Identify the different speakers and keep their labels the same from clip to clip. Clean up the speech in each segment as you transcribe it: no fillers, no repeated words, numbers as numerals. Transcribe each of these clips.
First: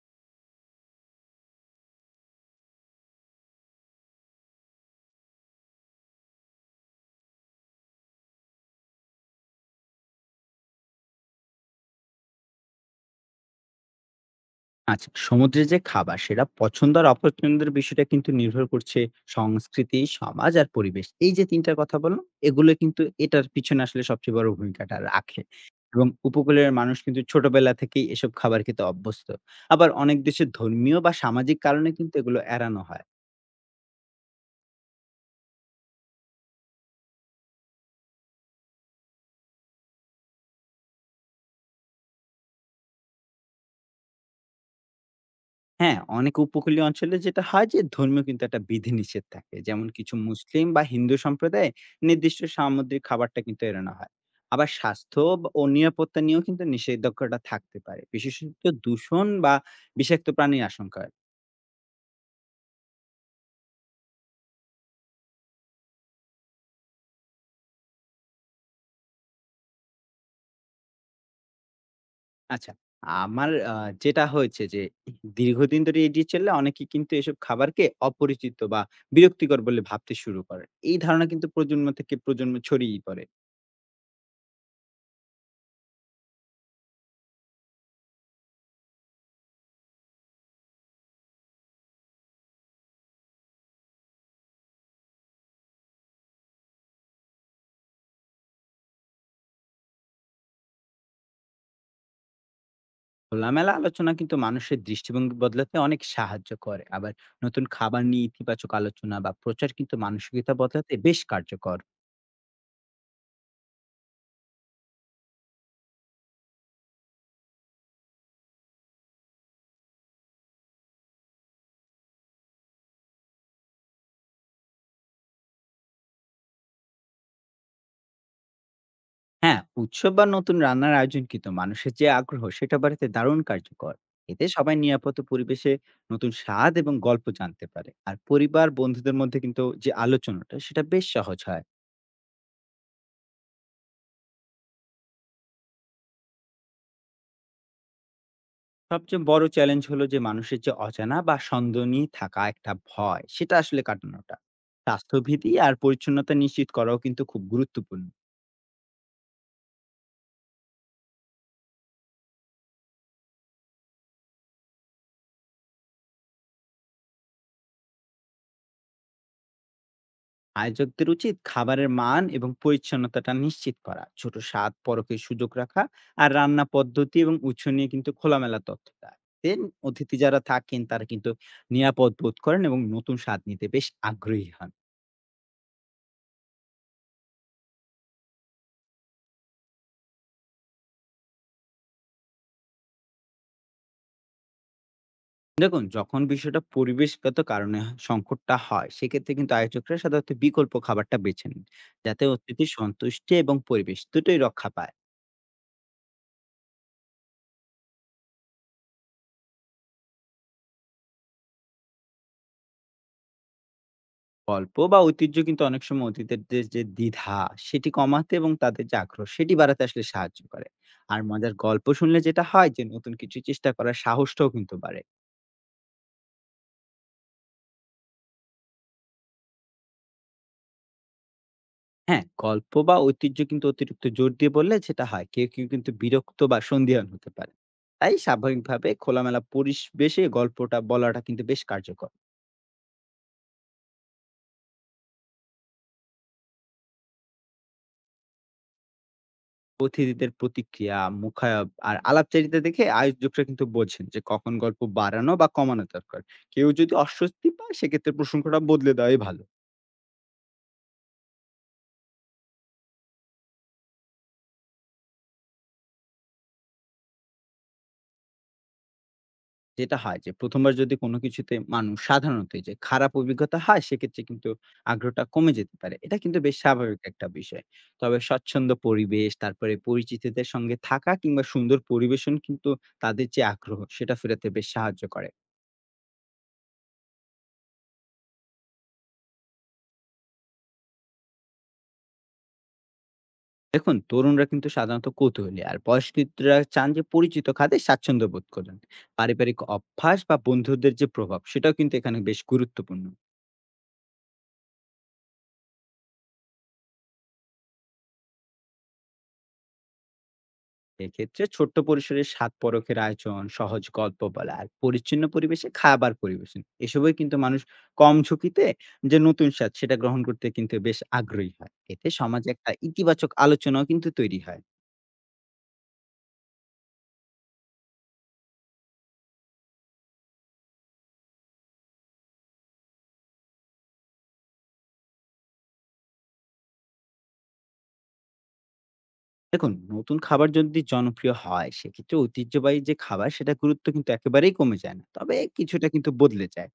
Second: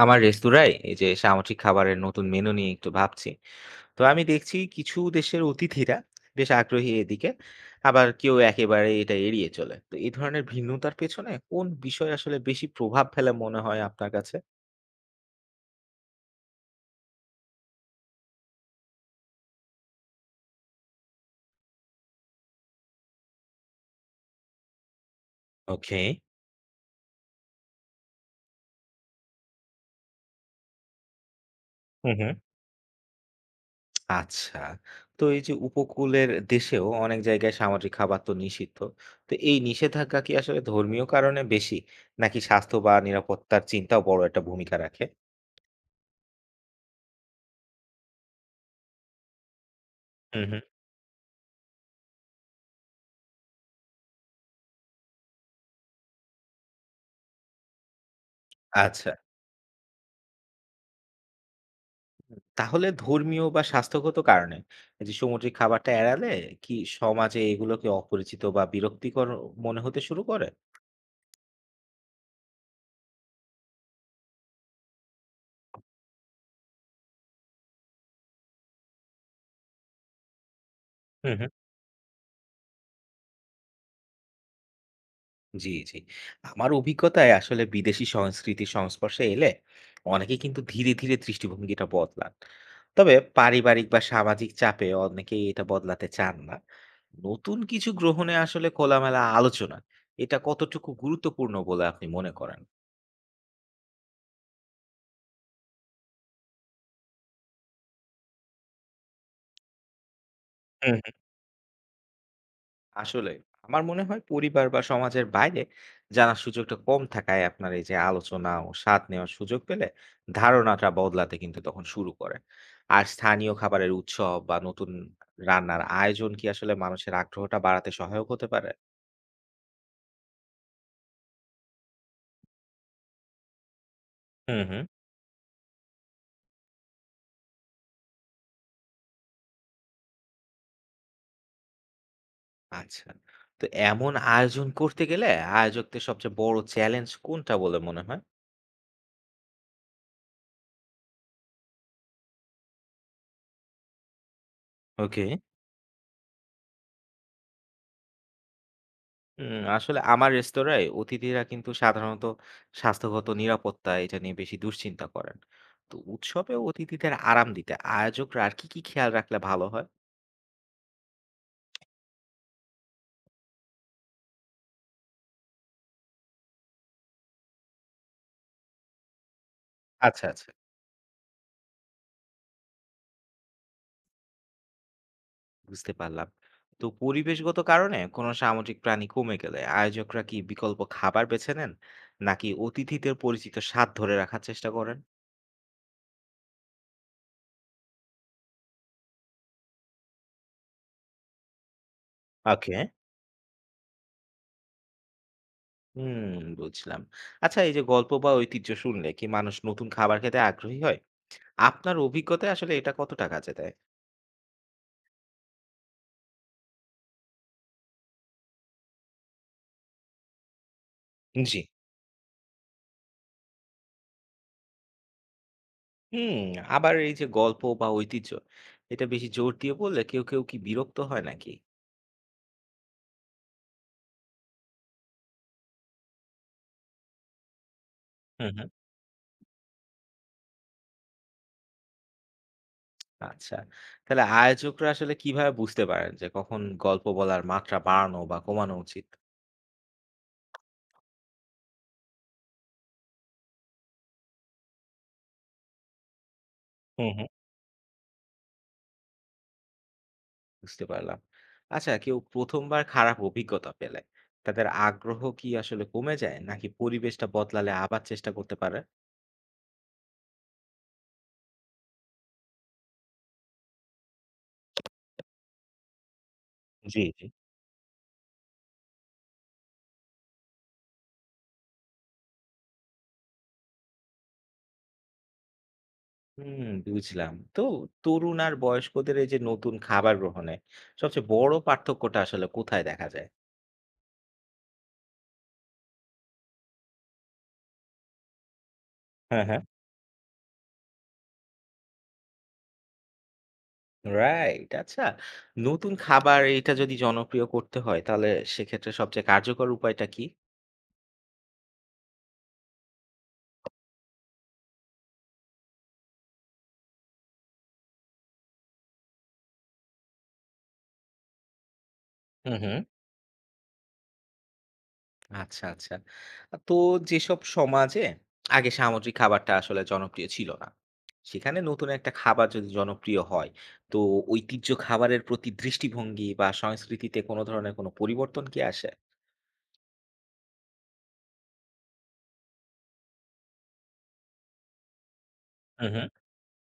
Speaker 1: আমার রেস্তোরাঁয় এই যে সামুদ্রিক খাবারের নতুন মেনু নিয়ে একটু ভাবছি, তো আমি দেখছি কিছু দেশের অতিথিরা বেশ আগ্রহী এদিকে, আবার কেউ একেবারে এটা এড়িয়ে চলে। তো এই ধরনের ভিন্নতার পেছনে কোন বিষয় আসলে বেশি প্রভাব ফেলে মনে হয় আপনার কাছে?
Speaker 2: আচ্ছা, সমুদ্রের যে খাবার সেটা পছন্দ আর অপছন্দের বিষয়টা কিন্তু নির্ভর করছে সংস্কৃতি, সমাজ আর পরিবেশ। এই যে তিনটার কথা বললাম, এগুলো কিন্তু এটার পিছনে আসলে সবচেয়ে বড় ভূমিকাটা রাখে।
Speaker 1: ওকে।
Speaker 2: এবং উপকূলের মানুষ কিন্তু ছোটবেলা থেকেই এসব খাবার খেতে অভ্যস্ত। আবার অনেক দেশে ধর্মীয় বা সামাজিক কারণে
Speaker 1: হুম
Speaker 2: কিন্তু
Speaker 1: হুম।
Speaker 2: এগুলো এড়ানো হয়।
Speaker 1: আচ্ছা, তো এই যে উপকূলের দেশেও অনেক জায়গায় সামুদ্রিক খাবার তো নিষিদ্ধ, তো এই নিষেধাজ্ঞা কি আসলে ধর্মীয় কারণে বেশি, নাকি স্বাস্থ্য বা নিরাপত্তার চিন্তাও বড় একটা ভূমিকা রাখে?
Speaker 2: হ্যাঁ, অনেক উপকূলীয় অঞ্চলে যেটা হয় যে ধর্মীয় কিন্তু একটা বিধিনিষেধ থাকে। যেমন কিছু
Speaker 1: হুম হুম।
Speaker 2: মুসলিম বা হিন্দু সম্প্রদায়ে নির্দিষ্ট সামুদ্রিক খাবারটা কিন্তু এড়ানো হয়। আবার স্বাস্থ্য বা ও নিরাপত্তা নিয়েও কিন্তু নিষেধাজ্ঞাটা থাকতে পারে। বিশেষত
Speaker 1: আচ্ছা,
Speaker 2: দূষণ বা বিষাক্ত প্রাণীর আশঙ্কা হয়।
Speaker 1: তাহলে ধর্মীয় বা স্বাস্থ্যগত কারণে এই যে সামুদ্রিক খাবারটা এড়ালে, কি সমাজে এগুলোকে অপরিচিত বা বিরক্তিকর মনে হতে শুরু করে?
Speaker 2: আচ্ছা, আমার আ যেটা হয়েছে যে দীর্ঘদিন ধরে এড়িয়ে চললে অনেকে কিন্তু এসব খাবারকে অপরিচিত বা বিরক্তিকর বলে ভাবতে শুরু করে। এই ধারণা
Speaker 1: হুম
Speaker 2: কিন্তু
Speaker 1: হুম।
Speaker 2: প্রজন্ম থেকে প্রজন্ম ছড়িয়েই পড়ে।
Speaker 1: জি জি। আমার অভিজ্ঞতায় আসলে বিদেশি সংস্কৃতির সংস্পর্শে এলে অনেকে কিন্তু ধীরে ধীরে দৃষ্টিভঙ্গিটা বদলান, তবে পারিবারিক বা সামাজিক চাপে অনেকেই এটা বদলাতে চান না। নতুন কিছু গ্রহণে আসলে খোলামেলা আলোচনা, এটা কতটুকু গুরুত্বপূর্ণ বলে আপনি মনে করেন?
Speaker 2: খোলামেলা আলোচনা কিন্তু মানুষের দৃষ্টিভঙ্গি বদলাতে অনেক সাহায্য করে। আবার নতুন খাবার নিয়ে ইতিবাচক আলোচনা বা প্রচার কিন্তু মানসিকতা বদলাতে বেশ কার্যকর।
Speaker 1: আসলে আমার মনে হয় পরিবার বা সমাজের বাইরে জানার সুযোগটা কম থাকায়, আপনার এই যে আলোচনা ও স্বাদ নেওয়ার সুযোগ পেলে ধারণাটা বদলাতে কিন্তু তখন শুরু করে। আর স্থানীয় খাবারের উৎসব বা নতুন রান্নার আয়োজন কি আসলে মানুষের আগ্রহটা বাড়াতে সহায়ক হতে পারে?
Speaker 2: হ্যাঁ, উৎসব বা নতুন রান্নার আয়োজন কিন্তু মানুষের যে আগ্রহ সেটা বাড়াতে দারুণ কার্যকর। এতে
Speaker 1: হুম
Speaker 2: সবাই
Speaker 1: হুম।
Speaker 2: নিরাপদ পরিবেশে নতুন স্বাদ এবং গল্প জানতে পারে, আর পরিবার বন্ধুদের মধ্যে কিন্তু যে আলোচনাটা সেটা বেশ সহজ হয়।
Speaker 1: আচ্ছা, তো এমন আয়োজন করতে গেলে আয়োজকদের সবচেয়ে বড় চ্যালেঞ্জ কোনটা বলে মনে হয়?
Speaker 2: সবচেয়ে বড় চ্যালেঞ্জ হলো যে মানুষের যে অজানা বা সন্দেহ নিয়ে থাকা একটা ভয়, সেটা আসলে কাটানোটা।
Speaker 1: ওকে।
Speaker 2: স্বাস্থ্যবিধি আর পরিচ্ছন্নতা নিশ্চিত করাও কিন্তু খুব গুরুত্বপূর্ণ।
Speaker 1: হুম, আসলে আমার রেস্তোরাঁয় অতিথিরা কিন্তু সাধারণত স্বাস্থ্যগত নিরাপত্তা এটা নিয়ে বেশি দুশ্চিন্তা করেন। তো উৎসবে অতিথিদের আরাম দিতে আয়োজকরা আর কি কি খেয়াল রাখলে ভালো হয়?
Speaker 2: আয়োজকদের উচিত খাবারের মান এবং পরিচ্ছন্নতাটা নিশ্চিত করা, ছোট স্বাদ পরকের সুযোগ রাখা, আর রান্না পদ্ধতি এবং উৎস নিয়ে কিন্তু খোলামেলা তথ্য দেন। অতিথি
Speaker 1: আচ্ছা
Speaker 2: যারা
Speaker 1: আচ্ছা,
Speaker 2: থাকেন তারা কিন্তু নিরাপদ বোধ করেন এবং নতুন স্বাদ নিতে বেশ আগ্রহী হন।
Speaker 1: বুঝতে পারলাম। তো পরিবেশগত কারণে কোনো সামুদ্রিক প্রাণী কমে গেলে আয়োজকরা কি বিকল্প খাবার বেছে নেন, নাকি অতিথিদের পরিচিত স্বাদ ধরে রাখার চেষ্টা করেন?
Speaker 2: দেখুন, যখন বিষয়টা পরিবেশগত কারণে সংকটটা হয়, সেক্ষেত্রে কিন্তু আয়োজকরা সাধারণত বিকল্প খাবারটা বেছে নেন, যাতে অতিথির
Speaker 1: ওকে।
Speaker 2: সন্তুষ্টি এবং পরিবেশ দুটোই রক্ষা পায়।
Speaker 1: হুম, বুঝলাম। আচ্ছা, এই যে গল্প বা ঐতিহ্য শুনলে কি মানুষ নতুন খাবার খেতে আগ্রহী হয়? আপনার অভিজ্ঞতায় আসলে এটা কত টাকা কাজে দেয়?
Speaker 2: গল্প বা ঐতিহ্য কিন্তু অনেক সময় অতিথিদের যে দ্বিধা সেটি কমাতে এবং তাদের যে আগ্রহ সেটি বাড়াতে আসলে সাহায্য করে। আর মজার
Speaker 1: জি।
Speaker 2: গল্প শুনলে যেটা হয় যে নতুন কিছু চেষ্টা করার সাহসটাও কিন্তু বাড়ে।
Speaker 1: হুম, আবার এই যে গল্প বা ঐতিহ্য, এটা বেশি জোর দিয়ে বললে কেউ কি বিরক্ত হয় নাকি?
Speaker 2: হ্যাঁ, গল্প বা ঐতিহ্য কিন্তু অতিরিক্ত জোর দিয়ে বললে যেটা হয়, কেউ, কেউ কিন্তু বিরক্ত বা সন্দিহান হতে পারে। তাই
Speaker 1: হুম, হুম।
Speaker 2: স্বাভাবিকভাবে খোলামেলা পরিবেশে গল্পটা বলাটা কিন্তু বেশ কার্যকর।
Speaker 1: আচ্ছা। তাহলে আয়োজকরা আসলে কিভাবে বুঝতে পারেন যে কখন গল্প বলার মাত্রা বাড়ানো বা কমানো উচিত?
Speaker 2: অতিথিদের প্রতিক্রিয়া, মুখায়ব আর আলাপচারিতা দেখে আয়োজকরা কিন্তু বোঝেন যে কখন গল্প বাড়ানো বা কমানো দরকার। কেউ যদি
Speaker 1: হুম, হুম।
Speaker 2: অস্বস্তি পায়, সেক্ষেত্রে প্রসঙ্গটা বদলে দেওয়াই ভালো।
Speaker 1: বুঝতে পারলাম। আচ্ছা, কেউ ১ম বার খারাপ অভিজ্ঞতা পেলে তাদের আগ্রহ কি আসলে কমে যায়, নাকি পরিবেশটা বদলালে আবার চেষ্টা করতে পারে?
Speaker 2: যেটা হয় যে ১ম বার যদি কোনো কিছুতে মানুষ সাধারণত এই যে খারাপ অভিজ্ঞতা হয়, সেক্ষেত্রে কিন্তু আগ্রহটা কমে যেতে পারে। এটা কিন্তু বেশ স্বাভাবিক
Speaker 1: জি, জি।
Speaker 2: একটা বিষয়। তবে স্বচ্ছন্দ পরিবেশ, তারপরে পরিচিতদের সঙ্গে থাকা কিংবা সুন্দর পরিবেশন কিন্তু তাদের যে আগ্রহ, সেটা ফেরাতে বেশ সাহায্য করে।
Speaker 1: হুম, বুঝলাম। তো তরুণ আর বয়স্কদের এই যে নতুন খাবার গ্রহণে সবচেয়ে বড় পার্থক্যটা আসলে কোথায় দেখা যায়?
Speaker 2: দেখুন, তরুণরা কিন্তু সাধারণত কৌতূহলী, আর বয়স্করা চান যে পরিচিত খাতে স্বাচ্ছন্দ্য বোধ করেন।
Speaker 1: হ্যাঁ,
Speaker 2: পারিবারিক
Speaker 1: হ্যাঁ।
Speaker 2: অভ্যাস বা বন্ধুদের যে প্রভাব, সেটাও কিন্তু এখানে বেশ গুরুত্বপূর্ণ।
Speaker 1: রাইট। আচ্ছা, নতুন খাবার এটা যদি জনপ্রিয় করতে হয় তাহলে সেক্ষেত্রে সবচেয়ে কার্যকর উপায়টা কি?
Speaker 2: এক্ষেত্রে ছোট্ট পরিসরে স্বাদ পরখের আয়োজন, সহজ গল্প বলা আর পরিচ্ছন্ন পরিবেশে খাবার পরিবেশন, এসবই কিন্তু মানুষ কম ঝুঁকিতে যে নতুন স্বাদ সেটা গ্রহণ করতে কিন্তু বেশ আগ্রহী হয়। এতে সমাজে
Speaker 1: হুম,
Speaker 2: একটা
Speaker 1: হুম।
Speaker 2: ইতিবাচক আলোচনাও কিন্তু তৈরি হয়।
Speaker 1: আচ্ছা, আচ্ছা। তো যেসব সমাজে আগে সামুদ্রিক খাবারটা আসলে জনপ্রিয় ছিল না, সেখানে নতুন একটা খাবার যদি জনপ্রিয় হয়, তো ঐতিহ্য খাবারের প্রতি দৃষ্টিভঙ্গি বা সংস্কৃতিতে কোনো ধরনের কোনো পরিবর্তন কি আসে?
Speaker 2: দেখুন, নতুন খাবার যদি জনপ্রিয় হয়, সেক্ষেত্রে ঐতিহ্যবাহী যে খাবার সেটা গুরুত্ব কিন্তু একেবারেই কমে যায় না, তবে কিছুটা
Speaker 1: হুম, হুম।
Speaker 2: কিন্তু বদলে যায়।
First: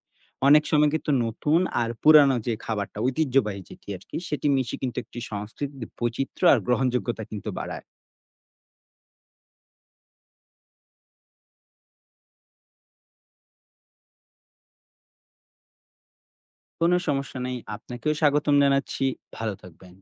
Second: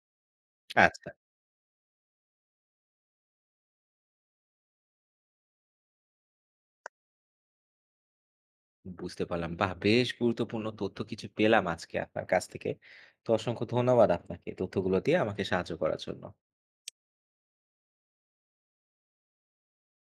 Speaker 2: অনেক সময়
Speaker 1: আচ্ছা,
Speaker 2: কিন্তু নতুন আর পুরানো যে খাবারটা, ঐতিহ্যবাহী যেটি আর কি, সেটি মিশে কিন্তু একটি সংস্কৃতির বৈচিত্র্য আর গ্রহণযোগ্যতা কিন্তু বাড়ায়।
Speaker 1: বুঝতে পারলাম। বাহ! বেশ গুরুত্বপূর্ণ তথ্য কিছু পেলাম আজকে আপনার কাছ থেকে। তো অসংখ্য ধন্যবাদ আপনাকে তথ্যগুলো দিয়ে আমাকে সাহায্য করার জন্য।
Speaker 2: কোনো সমস্যা নেই। আপনাকেও স্বাগতম জানাচ্ছি। ভালো থাকবেন।